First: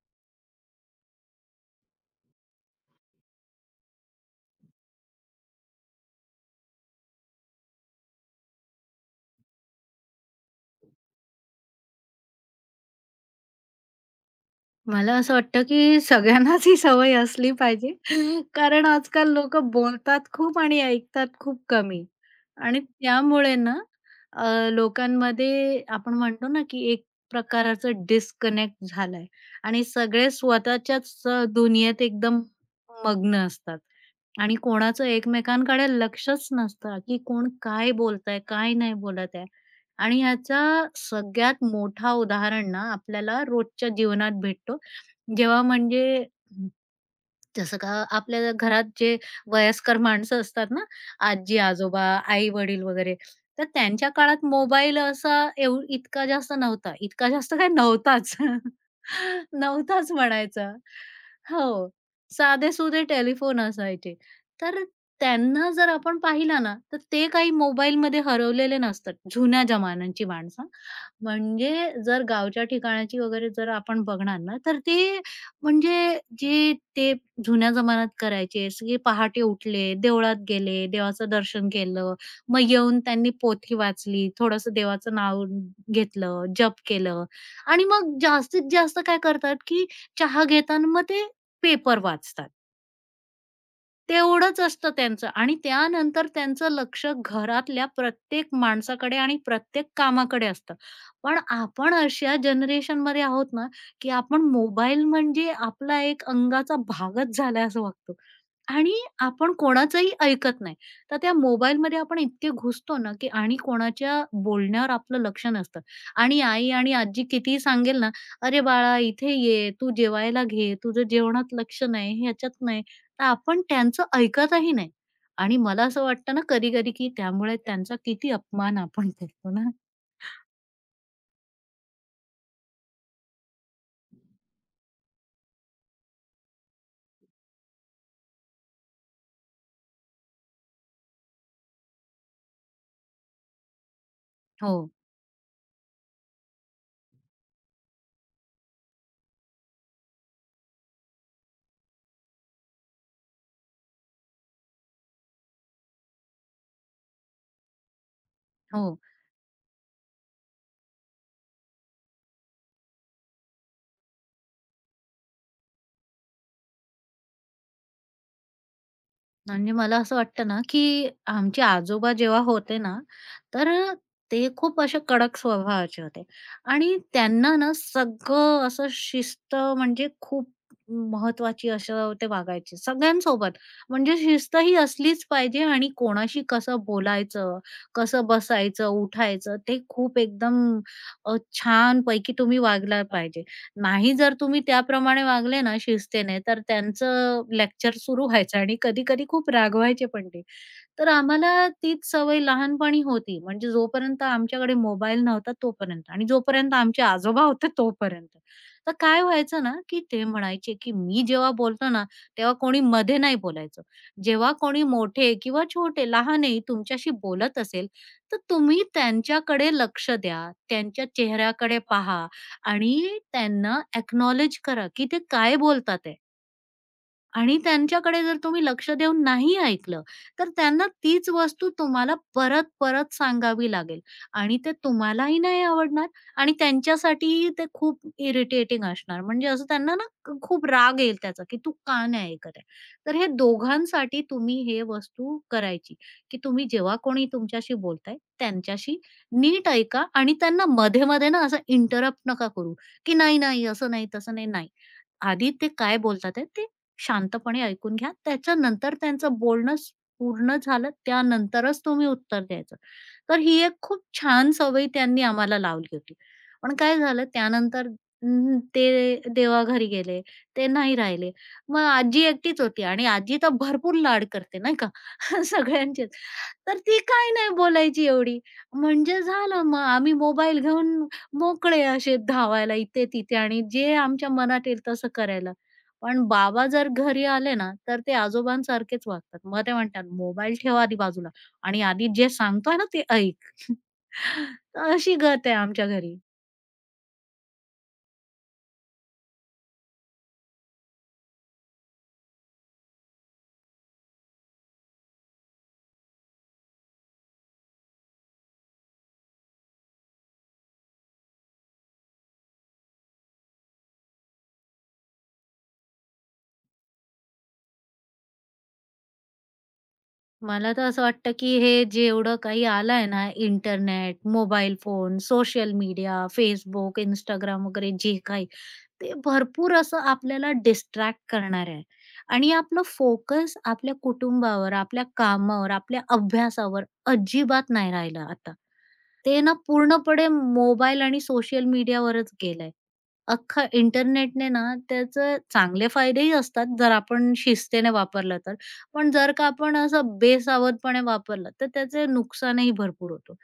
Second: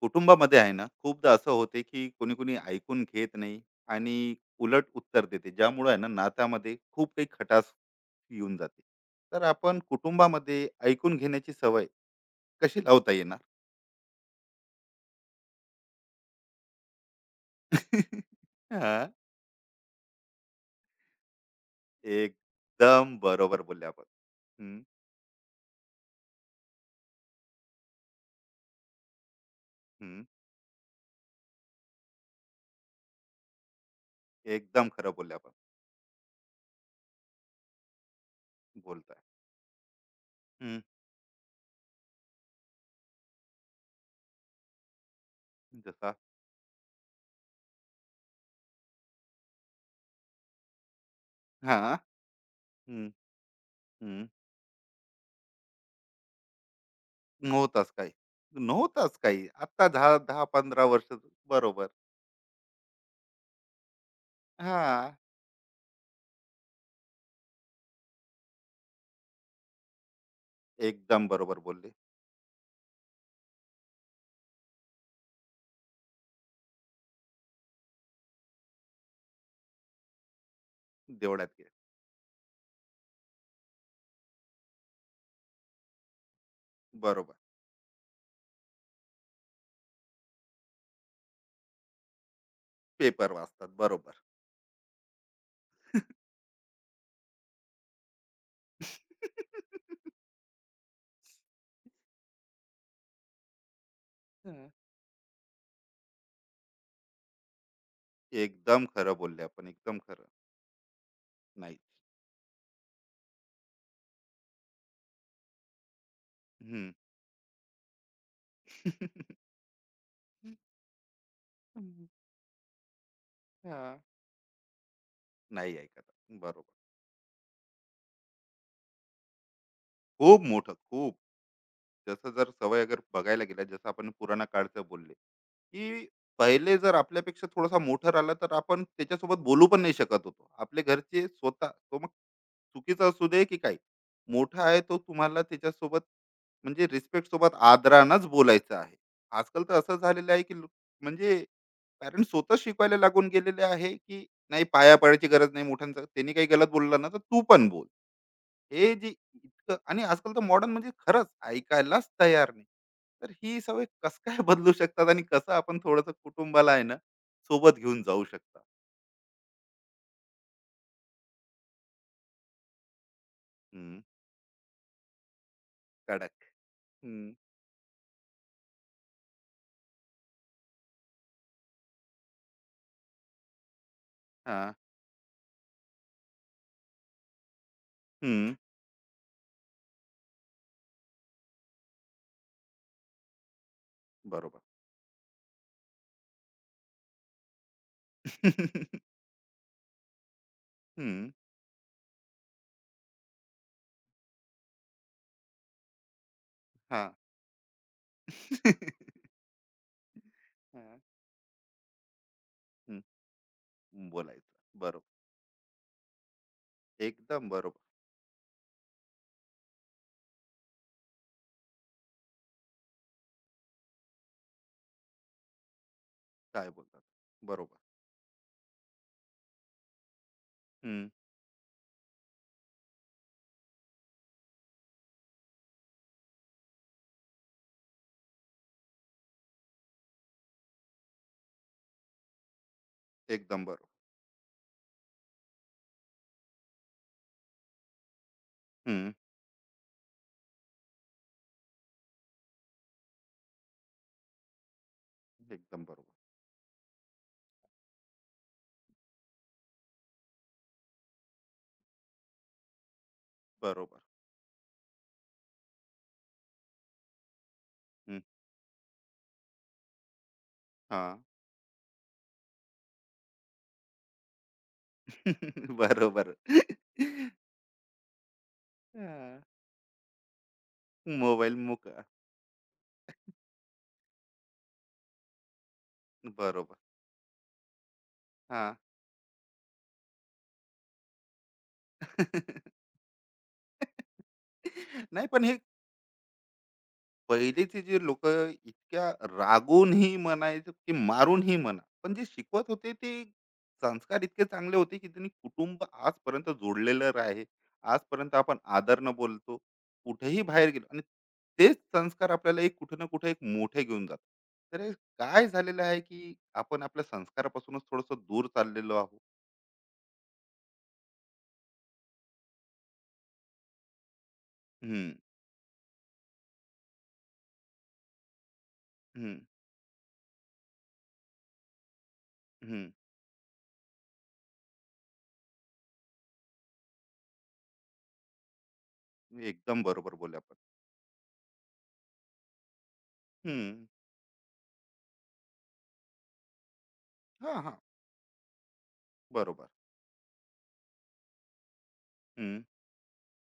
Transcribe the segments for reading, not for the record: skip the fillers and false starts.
कुटुंबामध्ये आहे ना, खूपदा असं होते की कोणी कोणी ऐकून घेत नाही आणि उलट उत्तर देते, ज्यामुळे आहे ना, नात्यामध्ये खूप काही खटास येऊन जाते. तर आपण कुटुंबामध्ये ऐकून घेण्याची सवय कशी लावता येणार? मला असं वाटतं, की सगळ्यांनाच ही सवय असली पाहिजे. कारण हा, आजकाल लोकं बोलतात खूप आणि ऐकतात खूप कमी. आणि एकदम त्यामुळे बरोबर ना बोलले आपण. हम्म, लोकांमध्ये आपण म्हणतो ना, की एक प्रकाराचं डिस्कनेक्ट झालाय आणि हम्म, सगळे स्वतःच्याच दुनियेत एकदम मग्न असतात. आणि एकदम कोणाचं खरं बोलले आपण, एकमेकांकडे लक्षच नसतं, की कोण काय बोलतंय, काय नाही बोलताय. बोलत आहे. आणि ह्याचा हम्म, सगळ्यात मोठा उदाहरण ना आपल्याला रोजच्या जीवनात भेटतो. जेव्हा म्हणजे जसा, जसं का आपल्या घरात जे वयस्कर माणसं असतात ना, हा, आजी-आजोबा, आई-वडील हम्म, वगैरे, तर त्यांच्या हम्म, काळात मोबाईल असा इतका जास्त नव्हता. इतका जास्त नऊ काय तास काही नव्हताच. नऊ तास काही आता नव्हताच दहा दहा म्हणायचा. 15 वर्ष. हो. बरोबर. साधे-सुधे टेलिफोन असायचे. तर हा, त्यांना जर आपण पाहिलं ना, तर ते काही मोबाईलमध्ये हरवलेले नसतात, जुन्या जमान्यांची माणसं. एकदम बरोबर म्हणजे बोलले. जर गावच्या ठिकाणाची वगैरे जर आपण बघणार ना, तर ती म्हणजे जे ते जुन्या जमान्यात करायचे, की पहाटे उठले, देवळात गेले, देवाचं देवळात गेले. दर्शन केलं, मग येऊन त्यांनी पोथी वाचली, थोडंसं देवाचं नाव घेतलं, जप केलं बरोबर. आणि मग जास्तीत जास्त काय करतात, की चहा घेताना मग ते पेपर वाचतात. पेपर वाचतात. बरोबर. तेवढंच असतं त्यांचं आणि त्यानंतर त्यांचं लक्ष घरातल्या प्रत्येक माणसाकडे आणि प्रत्येक कामाकडे असतं. पण आपण अशा जनरेशनमध्ये आहोत ना, की आपण हं. मोबाईल म्हणजे आपला एक अंगाचा भागच झालाय असं वागतो एकदम आणि खरं बोलले आपण आपण. एकदम कोणाचंही खरं. ऐकत नाही. तर त्या नाही. मोबाईलमध्ये आपण इतके घुसतो ना, की आणि कोणाच्या बोलण्यावर आपलं लक्ष नसतं आणि आई हं. आणि आजी कितीही सांगेल ना, "अरे बाळा, हं, इथे ये, तू जेवायला घे, तुझं जेवणात लक्ष हं. नाही, ह्याच्यात नाही." तर आपण हां. त्यांचं ऐकतही नाही आणि नाही मला असं ऐकत. वाटतं ना बरोबर. कधी-कधी की त्यामुळे त्यांचा किती अपमान आपण करतो ना. खूप मोठं. खूप. जसं जर सवय अगर बघायला गेला, जसं आपण पुराणा काळचं बोलले, की पहिले जर आपल्यापेक्षा थोडासा मोठा राहिला, तर आपण त्याच्यासोबत बोलू पण नाही शकत होतो. आपले घरचे स्वतः, तो मग चुकीचा असू दे की काय, मोठा आहे, हो, तो तुम्हाला त्याच्यासोबत म्हणजे रिस्पेक्ट सोबत, आदरानच बोलायचं आहे. आजकाल तर असं झालेलं आहे की म्हणजे पॅरेंट्स स्वतः शिकवायला लागून गेलेले आहे, की नाही, पाया पडायची गरज नाही, मोठ्यांचं त्यांनी काही गलत बोललं ना, तर तू पण बोल. हे हो. जे इतकं, आणि आजकाल तर मॉडर्न म्हणजे खरंच ऐकायलाच तयार नाही. तर ही सवय कस काय बदलू शकतात, आणि कसं आपण थोडंसं कुटुंबाला आहे ना, सोबत घेऊन जाऊ शकता? म्हणजे मला असं वाटतं ना, की आमचे आजोबा जेव्हा होते ना, तर हं, ते खूप असे कडक स्वभावाचे होते कडक. आणि हं, त्यांना ना सगळं असं शिस्त म्हणजे खूप महत्त्वाची असं ते वागायचे सगळ्यांसोबत. म्हणजे शिस्त हां. ही असलीच पाहिजे आणि कोणाशी कसं बोलायचं, कसं हं, बसायचं, उठायचं ते खूप एकदम अ, छानपैकी तुम्ही वागला पाहिजे. नाही जर बरोबर. तुम्ही त्याप्रमाणे वागले ना शिस्तीने, तर त्यांचं लेक्चर सुरू व्हायचं आणि कधी-कधी खूप रागवायचे पण ते. तर हं, आम्हाला तीच सवय लहानपणी होती. म्हणजे जोपर्यंत आमच्याकडे मोबाईल नव्हता तोपर्यंत आणि जोपर्यंत आमचे हां. आजोबा होते तोपर्यंत. तर काय व्हायचं ना, की ते म्हणायचे, की हां, मी जेव्हा बोलतो ना, तेव्हा कोणी हं. मध्ये नाही बोलायचं. जेव्हा बोलायचं. कोणी बरोबर. मोठे किंवा छोटे, लहानही तुमच्याशी एकदम बोलत बरोबर. असेल, तर तुम्ही त्यांच्याकडे लक्ष द्या, त्यांच्या चेहऱ्याकडे पहा आणि त्यांना अॅक्नॉलेज करा, की ते काय बोलतात काय बोलतात? आणि बरोबर. त्यांच्याकडे जर तुम्ही लक्ष देऊन नाही ऐकलं, तर त्यांना हं, तीच वस्तू तुम्हाला परत-परत सांगावी लागेल आणि ते तुम्हालाही नाही आवडणार आणि त्यांच्यासाठीही ते खूप इरिटेटिंग असणार. म्हणजे असं त्यांना ना खूप राग येईल त्याचा, की तू का नाही ऐकत आहे? तर हे एकदम बरोबर. दोघांसाठी तुम्ही हे वस्तू करायची, की तुम्ही जेव्हा कोणी तुमच्याशी बोलताय, त्यांच्याशी हं, नीट ऐका आणि त्यांना मध्ये-मध्ये ना असं इंटरप्ट नका करू, की नाही, नाही, असं नाही, तसं नाही, नाही. आधी ते एकदम काय बरोबर. बोलतात ते शांतपणे ऐकून घ्या. त्याच्यानंतर त्यांचं बोलणं पूर्ण झालं, त्यानंतरच तुम्ही उत्तर द्यायचं. तर ही एक बरोबर. खूप छान सवय त्यांनी आम्हाला लावली होती. पण काय झालं त्यानंतर हं, ते देवाघरी गेले, ते नाही हां. राहिले. मग आजी एकटीच होती आणि आजी तर भरपूर लाड करते नाही का सगळ्यांचेच. बरोबर. तर ती काय नाही बोलायची एवढी. म्हणजे हां. झालं मग आम्ही मोबाईल घेऊन मोबाईल मोकळे मुका. असे धावायला इथे-तिथे आणि जे आमच्या मनात येईल तसं करायला. पण बाबा बरोबर. जर घरी आले ना, तर ते हां. आजोबांसारखेच वागतात. मग ते म्हणतात, "मोबाईल ठेवा आधी बाजूला आणि आधी जे सांगतोय ना ते ऐक." तर अशी नाही, पण गत आहे हे आमच्या घरी. पहिलेचे जे लोकं इतक्या रागूनही म्हणायचं, की मारूनही म्हणा, पण जे शिकवत होते ते संस्कार इतके चांगले होते, की त्यांनी कुटुंब आजपर्यंत जोडलेलं आहे. आजपर्यंत आपण आदरनं बोलतो. कुठेही बाहेर गेलो, आणि तेच संस्कार आपल्याला एक कुठे ना कुठे एक मोठे घेऊन जातात. तर हे काय झालेलं आहे, की आपण आपल्या संस्कारापासूनच थोडंसं दूर चाललेलो आहोत. मला तर असं वाटतं, की हे जेवढं काही आलंय ना इंटरनेट, मोबाईल हं, phone, social media, Facebook, Instagram वगैरे जे काही, ते हं, भरपूर असं आपल्याला डिस्ट्रॅक्ट करणारं आहे. आणि आपलं हं. फोकस आपल्या कुटुंबावर, आपल्या कामावर, आपल्या अभ्यासावर अजिबात नाही राहिलं आता. ते ना एकदम बरोबर पूर्णपणे बोलले आपण. मोबाईल आणि सोशल मीडियावरच गेलंय. अख्खा हं. इंटरनेटने ना त्याचं चांगले फायदेही असतात जर आपण हा, हां. शिस्तीने वापरलं तर. पण जर का बरोबर. आपण असं बेसावधपणे वापरलं तर त्याचे हं. नुकसानही भरपूर होतं.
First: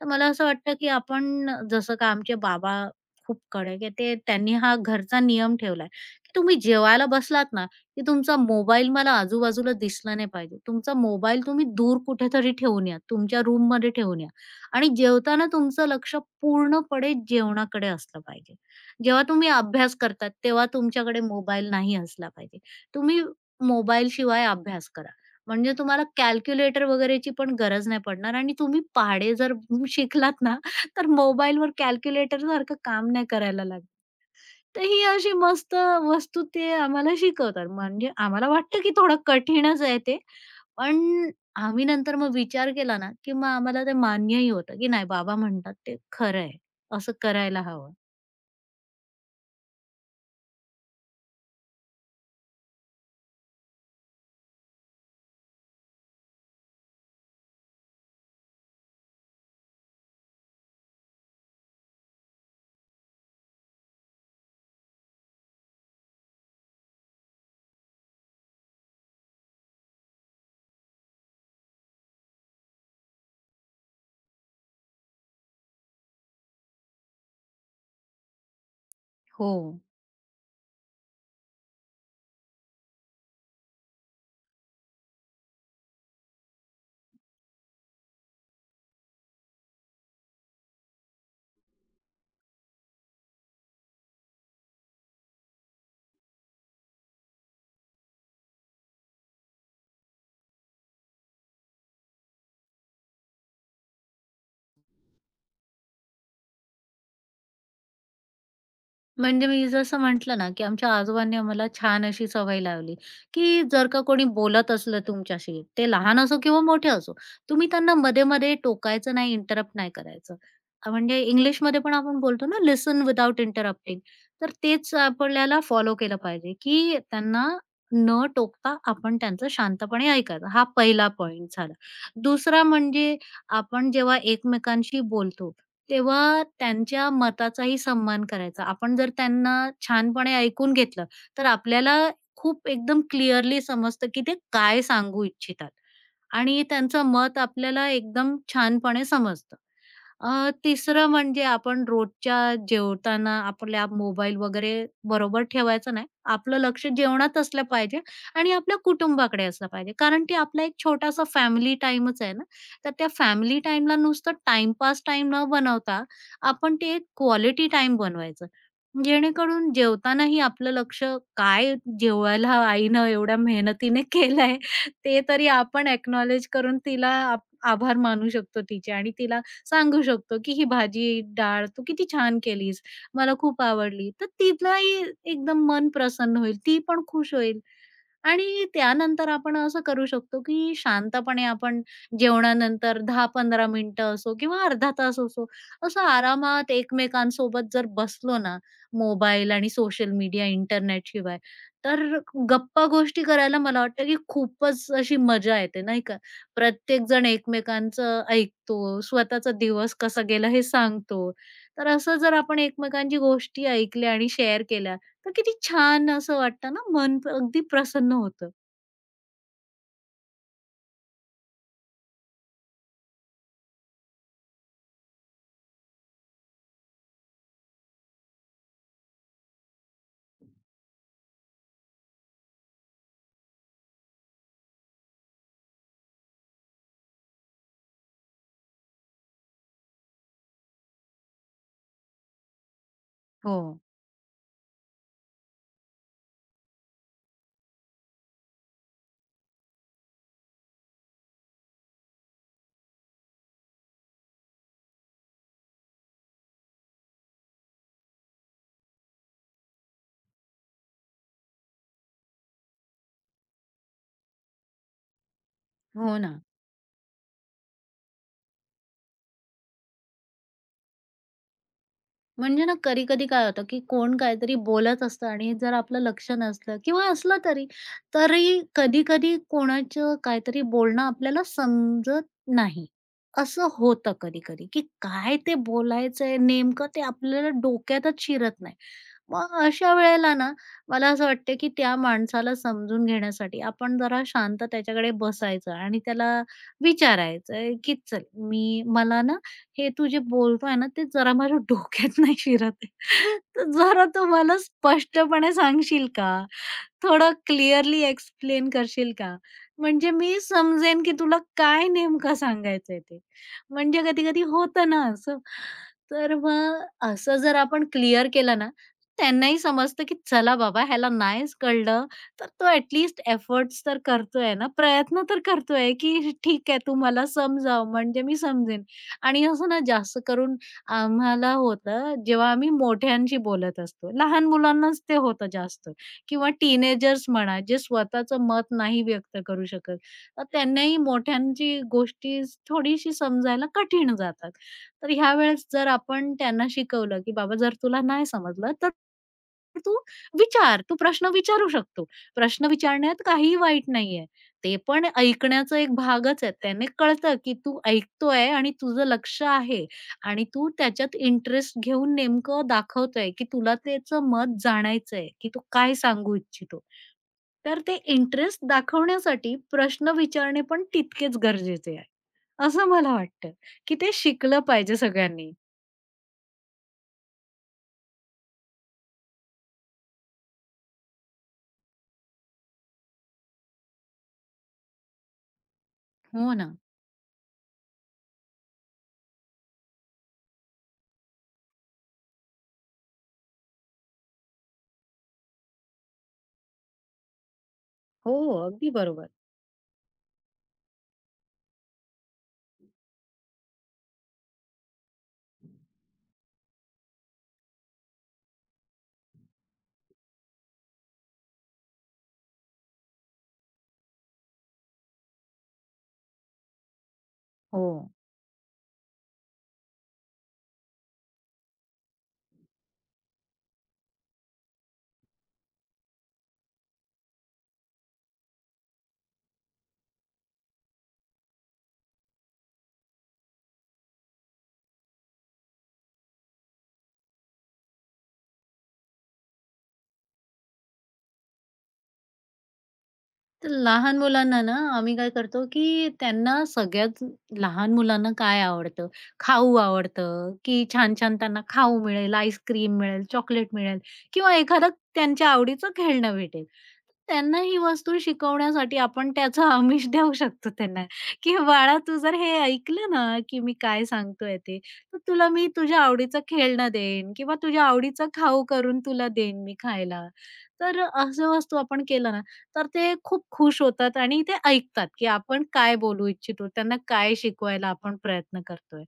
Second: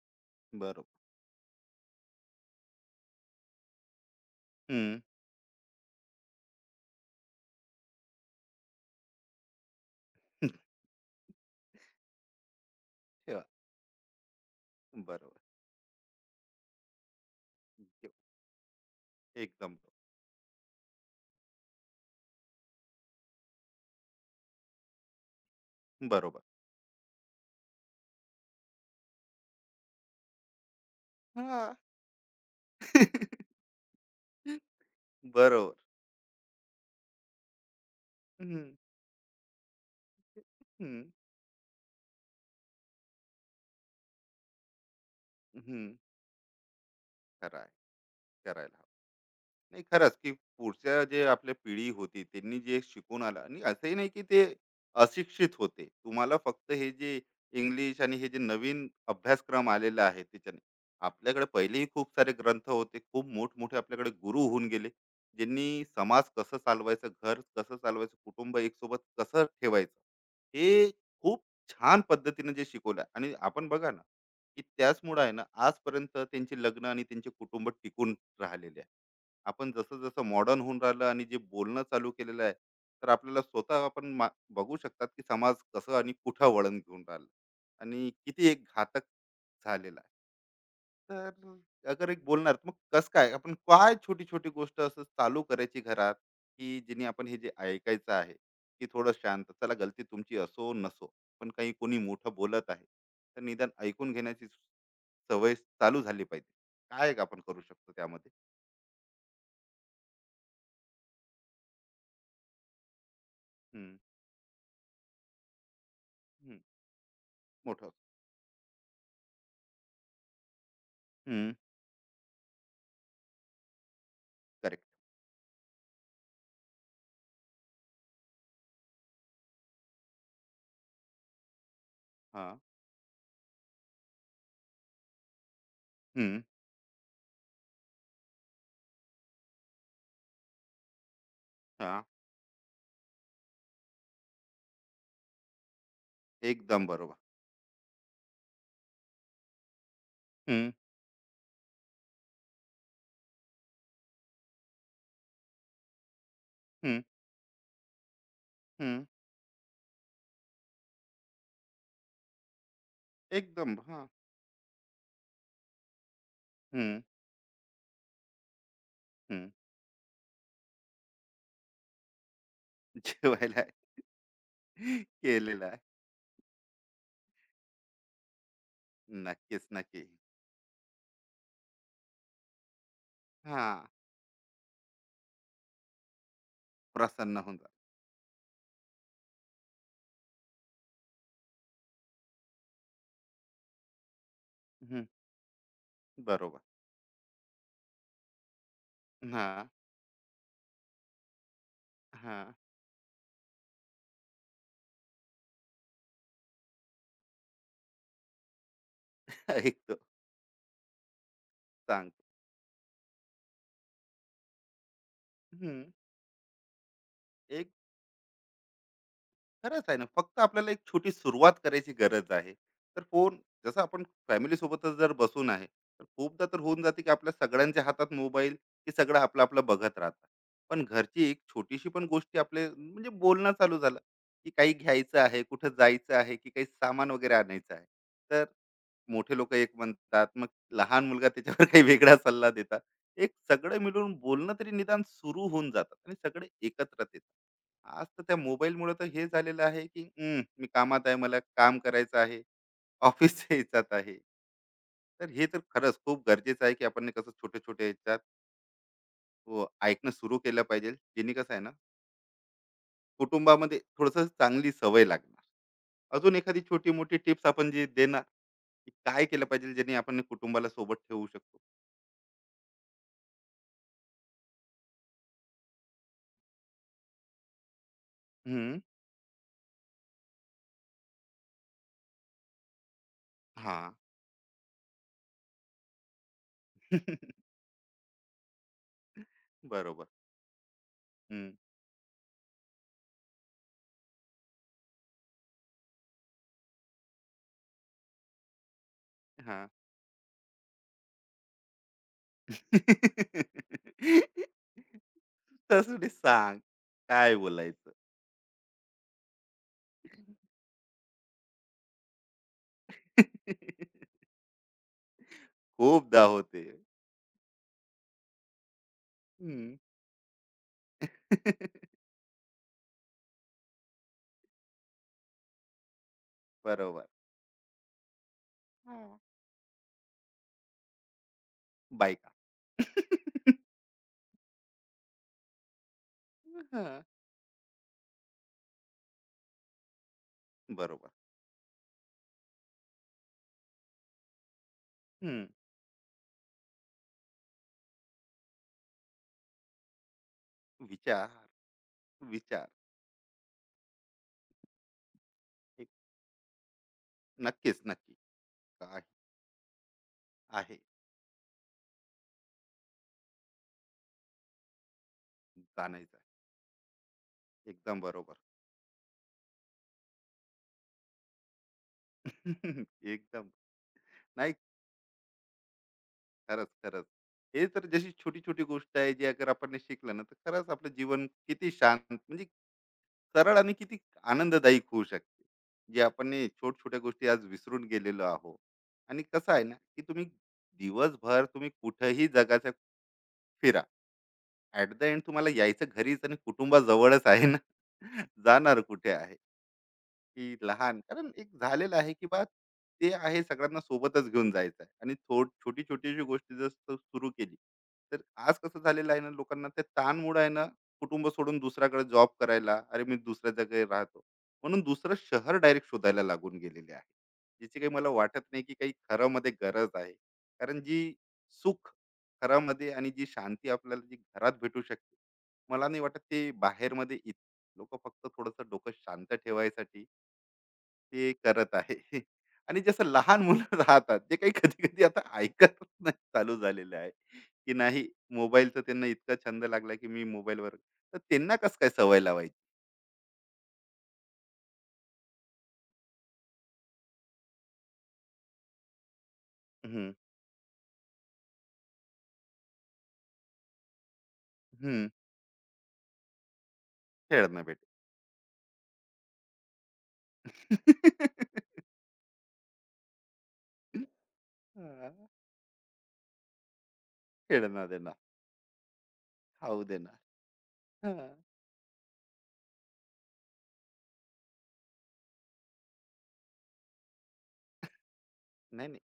तर मला असं वाटतं, बरोबर. की आपण जसं का आमचे बाबा खूप कडक आहे. ते त्यांनी हा हं. घरचा नियम ठेवलाय, की तुम्ही जेवायला बसलात ना, की तुमचा मोबाईल मला आजूबाजूला दिसला नाही पाहिजे. तुमचा मोबाईल तुम्ही दूर कुठेतरी ठेवून या. तुमच्या ठेवा. रूममध्ये ठेवून या आणि बरोबर. जेवताना तुमचं लक्ष पूर्णपणे जेवणाकडे ठेवा. असलं पाहिजे. जेव्हा तुम्ही एकदम अभ्यास करतात, तेव्हा तुमच्याकडे मोबाईल नाही असला पाहिजे. तुम्ही मोबाईलशिवाय अभ्यास करा. म्हणजे तुम्हाला बरोबर. कॅल्क्युलेटर वगैरेची पण गरज नाही पडणार आणि तुम्ही पहाडे जर शिकलात ना, तर मोबाईलवर हां. कॅल्क्युलेटर सारखं काम नाही करायला लागत. तर ही अशी बरोबर. मस्त वस्तू ते आम्हाला शिकवतात. म्हणजे आम्हाला हं. वाटतं की थोडं कठीणच आहे ते, हं. पण आम्ही नंतर मग विचार केला ना, की मग आम्हाला ते मान्यही होतं, की नाही बाबा म्हणतात हं. ते खरं आहे. असं करायला खरं हवं. करायला हवं. नाही, खरंच की पुढच्या जे आपल्या पिढी होती, त्यांनी जे शिकून आलं, आणि असंही नाही की ते अशिक्षित होते. तुम्हाला फक्त हे जे इंग्लिश आणि हे जे नवीन अभ्यासक्रम आलेला आहे त्याच्याने, आपल्याकडे पहिलेही खूप सारे ग्रंथ होते. खूप मोठमोठे आपल्याकडे गुरु होऊन गेले, ज्यांनी समाज कसं चालवायचं, घर कसं चालवायचं, कुटुंब एकसोबत कसं ठेवायचं, हे खूप छान पद्धतीने जे शिकवलं. आणि आपण बघा ना, की त्याचमुळे आहे ना, आजपर्यंत त्यांचे लग्न आणि त्यांचे कुटुंब टिकून राहिलेले आहे. हो. आपण जसं जसं मॉडर्न होऊन राहिलं आणि जे बोलणं चालू केलेलं आहे, तर आपल्याला स्वतः आपण बघू शकतात की समाज कसं आणि कुठं वळण घेऊन राहिलं, आणि किती एक घातक झालेला आहे. तर अगर एक बोलणार, तर मग कसं काय आपण काय छोटी छोटी गोष्ट असं चालू करायची घरात, की जिने आपण हे जे ऐकायचं आहे, की थोडं शांत चला, गलती तुमची असो नसो, पण काही कोणी मोठं बोलत आहे तर निदान ऐकून घेण्याची सवय चालू झाली पाहिजे. काय एक आपण करू शकतो त्यामध्ये? म्हणजे मी जसं म्हटलं ना, की आमच्या आजोबांनी आम्हाला छान अशी सवय लावली, की जर हम्म, का कोणी बोलत असलं तुमच्याशी, ते लहान असो किंवा मोठे असो, तुम्ही मोठं. त्यांना मध्ये-मध्ये टोकायचं नाही, इंटरप्ट नाही करायचं. म्हणजे हं, इंग्लिशमध्ये पण आपण बोलतो ना, लिसन विदाउट इंटरप्टिंग. तर करेक्ट. तेच आपल्याला फॉलो केलं पाहिजे, की त्यांना न टोकता आपण त्यांचं शांतपणे ऐकायचं. हा पहिला पॉइंट झाला. हां, दुसरा म्हणजे आपण जेव्हा एकमेकांशी बोलतो, हं, तेव्हा त्यांच्या मताचाही सन्मान करायचा. आपण जर त्यांना छानपणे ऐकून घेतलं, तर आपल्याला हां. खूप एकदम क्लिअरली समजतं, की ते काय सांगू इच्छितात आणि एकदम त्यांचं बरोबर. मत आपल्याला एकदम छानपणे समजतं. हं, तिसरं म्हणजे आपण रोजच्या जेवताना आपल्या मोबाईल वगैरे बरोबर ठेवायचा नाही. आपलं लक्ष हं, जेवणात असलं पाहिजे आणि आपल्या हं. कुटुंबाकडे असलं पाहिजे. कारण ते आपला एक छोटासा फॅमिली टाईमच आहे ना. तर त्या फॅमिली एकदम टाईमला हां, नुसतं टाईमपास टाइम न बनवता, आपण ते हं, एक क्वालिटी टाइम बनवायचं. हं. जेणेकरून जेवतानाही आपलं लक्ष काय जेवायला आईनं एवढ्या जेवायला मेहनतीने केलंय, ते तरी केलेलं आहे. आपण अॅक्नॉलेज करून तिला आभार मानू शकतो तिचे आणि तिला नक्कीच, सांगू नक्की. शकतो, की "ही भाजी, डाळ तू किती छान केलीस. मला खूप हां, आवडली." तर तिलाही एकदम मन प्रसन्न होईल. ती पण खुश प्रसन्न होऊन होईल. जा. आणि त्यानंतर आपण असं करू शकतो, की शांतपणे आपण जेवणानंतर 10-15 मिनिटं असो किंवा अर्धा हं, तास असो, असं बरोबर. आरामात एकमेकांसोबत जर बसलो ना, मोबाईल हां, आणि सोशल मीडिया, इंटरनेटशिवाय, तर हां. गप्पा-गोष्टी करायला मला वाटतं, की खूपच अशी मजा येते, नाही का? प्रत्येकजण एकमेकांचं ऐकतो, स्वतःचा दिवस ऐकतो, कसा गेला हे सांगतो. तर असं सांगतो. जर आपण एकमेकांची गोष्टी ऐकल्या आणि शेअर केल्या तर किती हं, छान असं वाटतं ना, अगदी प्रसन्न होतं. खरंच आहे ना. फक्त आपल्याला एक छोटी सुरुवात करायची गरज आहे. तर फोन, जसं आपण फॅमिली सोबतच जर बसून आहे, तर खूपदा तर होऊन जाते, की आपल्या सगळ्यांच्या हातात मोबाईल, की सगळं आपलं-आपलं बघत राहतात. पण घरची एक छोटीशी पण गोष्टी, आपले म्हणजे बोलणं चालू झालं, की काही घ्यायचं आहे, कुठं जायचं आहे, की काही सामान वगैरे आणायचं आहे. तर मोठे लोकं एक म्हणतात, मग लहान मुलगा त्याच्यावर काही वेगळा सल्ला देतात. एक हो, सगळं मिळून बोलणं तरी निदान सुरू होऊन जातात आणि सगळे एकत्रच येतात. आज तर त्या मोबाईलमुळे तर हे झालेलं आहे, की " मी कामात आहे, मला काम करायचं आहे, ऑफिसच्या ह्याच्यात आहे." तर हे तर खरंच खूप गरजेचं आहे, की आपण हे कसं छोटे छोट्या ह्याच्यात ऐकणं सुरू केलं पाहिजे. जेणे कसं आहे ना, कुटुंबामध्ये थोडंसं चांगली सवय लागणार. हो ना. अजून एखादी छोटी-मोठी टिप्स आपण जी देणार, की काय केलं पाहिजे जेणे आपण कुटुंबाला सोबत ठेवू शकतो? म्हणजे ना कधी-कधी काय होतं, की कोण काहीतरी बोलत असतं आणि जर आपलं लक्ष नसलं किंवा असलं तरी, तरी हं, कधी-कधी कोणाचं काहीतरी बोलणं आपल्याला समजत नाही. असं हां. होतं कधी-कधी, की काय ते बोलायचंय नेमकं ते आपल्याला डोक्यातच शिरत नाही. मग अशा बरोबर. वेळेला ना, मला असं हं, वाटतं, की त्या माणसाला समजून घेण्यासाठी आपण जरा शांत त्याच्याकडे बसायचं आणि त्याला विचारायचं, की "चल, मला ना हां. हे तू जे बोलतोय ना, ते जरा माझ्या डोक्यात नाही शिरत आहे. तर जरा तू मला स्पष्टपणे सांगशील सासूने का? सांग, थोडं काय बोलायचं? क्लिअरली एक्सप्लेन करशील का? म्हणजे मी समजेन, की तुला काय नेमकं सांगायचंय ते. म्हणजे कधी-कधी होतं ना असं. खूपदा तर होते. मग असं जर आपण क्लिअर केलं ना, त्यांनाही हं. समजतं, की चला बाबा ह्याला नाहीच कळलं, तर तो ॲटलीस्ट एफर्ट्स तर करतोय ना, प्रयत्न तर करतोय, की ठीक आहे तू बरोबर. मला समजाव म्हणजे मी समजेन. हां. आणि असं ना जास्त करून आम्हाला होतं, बायका. जेव्हा आम्ही मोठ्यांशी बोलत असतो. लहान मुलांनाच ते होतं जास्त. किंवा हां. टीनेजर्स म्हणा, जे स्वतःचं मत नाही व्यक्त करू शकत. तर त्यांनाही बरोबर. मोठ्यांची गोष्टी थोडीशी समजायला कठीण जातात. तर ह्या हं. वेळेस जर आपण त्यांना शिकवलं, की "बाबा जर तुला नाही समजलं तर तू विचार, तू प्रश्न विचार, विचारू शकतो. प्रश्न विचार. विचारण्यात काहीही वाईट नाहीये." ते पण ऐकण्याचा एक एक भागच आहे. त्याने कळतं, की नक्कीच, तू नक्की. ऐकतोय आणि काय तुझं लक्ष आहे. आणि तू आहे त्याच्यात इंटरेस्ट घेऊन नेमकं दाखवतोय, की तुला त्याचं मत जाणायचंय, की तो काय जाणायचं. सांगू इच्छितो. तर ते एकदम बरोबर. इंटरेस्ट दाखवण्यासाठी प्रश्न विचारणे पण तितकेच गरजेचे आहे. असं मला एकदम. वाटतं, की ते नाही, शिकलं पाहिजे सगळ्यांनी. खरंच, खरंच. हे तर जशी छोटी-छोटी गोष्ट आहे, जी अगर आपण शिकलं ना, तर खरंच आपलं जीवन किती शांत, म्हणजे सरळ आणि किती आनंददायी होऊ शकते. जे आपण हे हो ना. छोट-छोट्या गोष्टी आज विसरून गेलेलो आहो, आणि कसं आहे ना, की तुम्ही दिवसभर तुम्ही कुठेही जगाच्या फिरा, ॲट द एंड तुम्हाला यायचं घरीच आणि कुटुंबाजवळच आहे ना. हो, जाणार अगदी कुठे बरोबर. आहे? की लहान, कारण एक झालेलं आहे की ते आहे, सगळ्यांना सोबतच घेऊन जायचं आहे आणि थोड छोटी छोटीशी गोष्टी जर सुरू केली, तर आज कसं झालेलं आहे ना, लोकांना ते ताणमुळे आहे ना, कुटुंब सोडून दुसऱ्याकडे जॉब करायला, अरे, मी दुसऱ्या जागी राहतो म्हणून दुसरं शहर डायरेक्ट शोधायला लागून गेलेले आहे. ज्याची हो. काही मला वाटत नाही की काही खरं मध्ये गरज आहे. कारण जी सुख घरामध्ये, आणि जी शांती आपल्याला जी घरात भेटू शकते, मला नाही वाटत ते बाहेरमध्ये. लोक फक्त थोडंसं डोकं शांत ठेवायसाठी ते करत आहे. आणि जसं लहान मुलं राहतात, जे काही कधी-कधी आता ऐकतच नाही चालू झालेलं आहे, की नाही, मोबाईलचा त्यांना इतका छंद लागला, की मी मोबाईलवर, तर त्यांना कसं काय सवय लावायची? तर लहान मुलांना ना आम्ही काय करतो की त्यांना सगळ्यात लहान मुलांना काय आवडतं? खाऊ हं, आवडतं, की छान-छान त्यांना खाऊ मिळेल, आईस्क्रीम मिळेल, चॉकलेट मिळेल किंवा एखादं हं, त्यांच्या आवडीचं खेळणं भेटेल. त्यांना खेळणं ही भेटेल. वस्तू शिकवण्यासाठी आपण त्याचं आमिष देऊ शकतो त्यांना, की "बाळा तू जर हे ऐकलं ना, की मी काय सांगतोय ते, तर हां, तुला मी तुझ्या आवडीचं खेळणं देईन किंवा तुझ्या खेळणं देणार, आवडीचं खाऊ करून तुला देईन मी खाऊ देणार. खायला." तर हां, असं वस्तू आपण केलं ना, तर ते खूप खुश होतात आणि ते ऐकतात, की आपण काय बोलू इच्छितो, त्यांना काय शिकवायला आपण प्रयत्न नाही, नाही. करतोय.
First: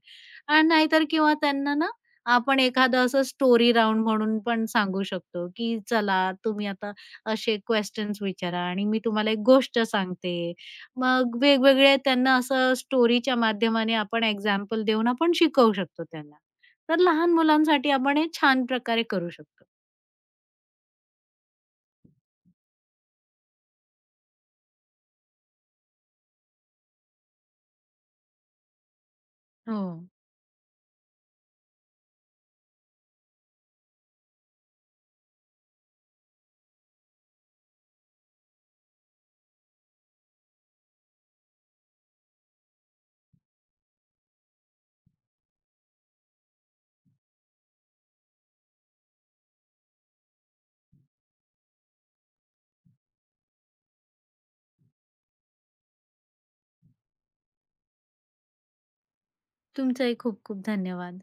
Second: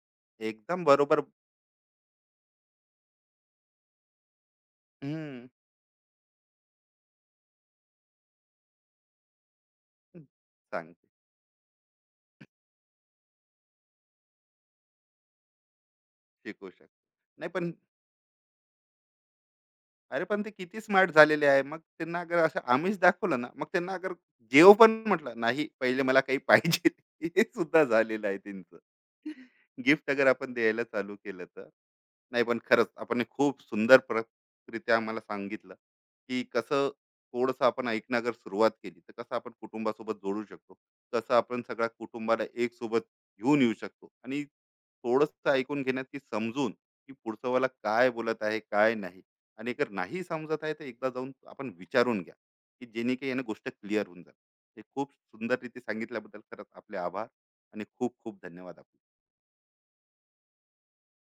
आणि एकदम नाहीतर बरोबर. किंवा त्यांना ना आपण एखादं असं स्टोरी राउंड म्हणून पण सांगू हं, शकतो, की चला तुम्ही आता असे क्वेशन्स विचारा आणि मी तुम्हाला एक गोष्ट सांगते. सांगते, मग वेगवेगळे त्यांना असं स्टोरीच्या माध्यमाने आपण एक्झाम्पल देऊन आपण शिकवू शकतो त्यांना. शिकवू शकतो. तर लहान नाही, पण मुलांसाठी आपण हे छान प्रकारे करू शकतो. अरे, पण ते किती स्मार्ट झालेले आहे. मग त्यांना अगर असं आमिष दाखवलं ना, मग त्यांना अगर जेव पण म्हटलं, "नाही, पहिले मला काही पाहिजे." हे सुद्धा झालेलं आहे त्यांचं. हो. गिफ्ट अगर आपण द्यायला चालू केलं तर. नाही, पण खरंच आपण हे खूप सुंदर रित्या आम्हाला सांगितलं, की कसं थोडंसं आपण ऐकणं अगर सुरुवात केली, तर कसं आपण कुटुंबासोबत जोडू शकतो. कसं आपण सगळ्या कुटुंबाला एक सोबत घेऊन येऊ शकतो, आणि थोडंसं ऐकून घेण्यात, की समजून, की पुढचा वाला काय बोलत आहे, काय नाही. आणि जर नाही समजत आहे, तर एकदा जाऊन आपण विचारून घ्या की जेणे काही यानं गोष्ट क्लिअर होऊन जाईल. हे खूप सुंदर रीती सांगितल्याबद्दल खरंच आपले आभार आणि खूप खूप धन्यवाद आपले. तुमचंही खूप खूप धन्यवाद.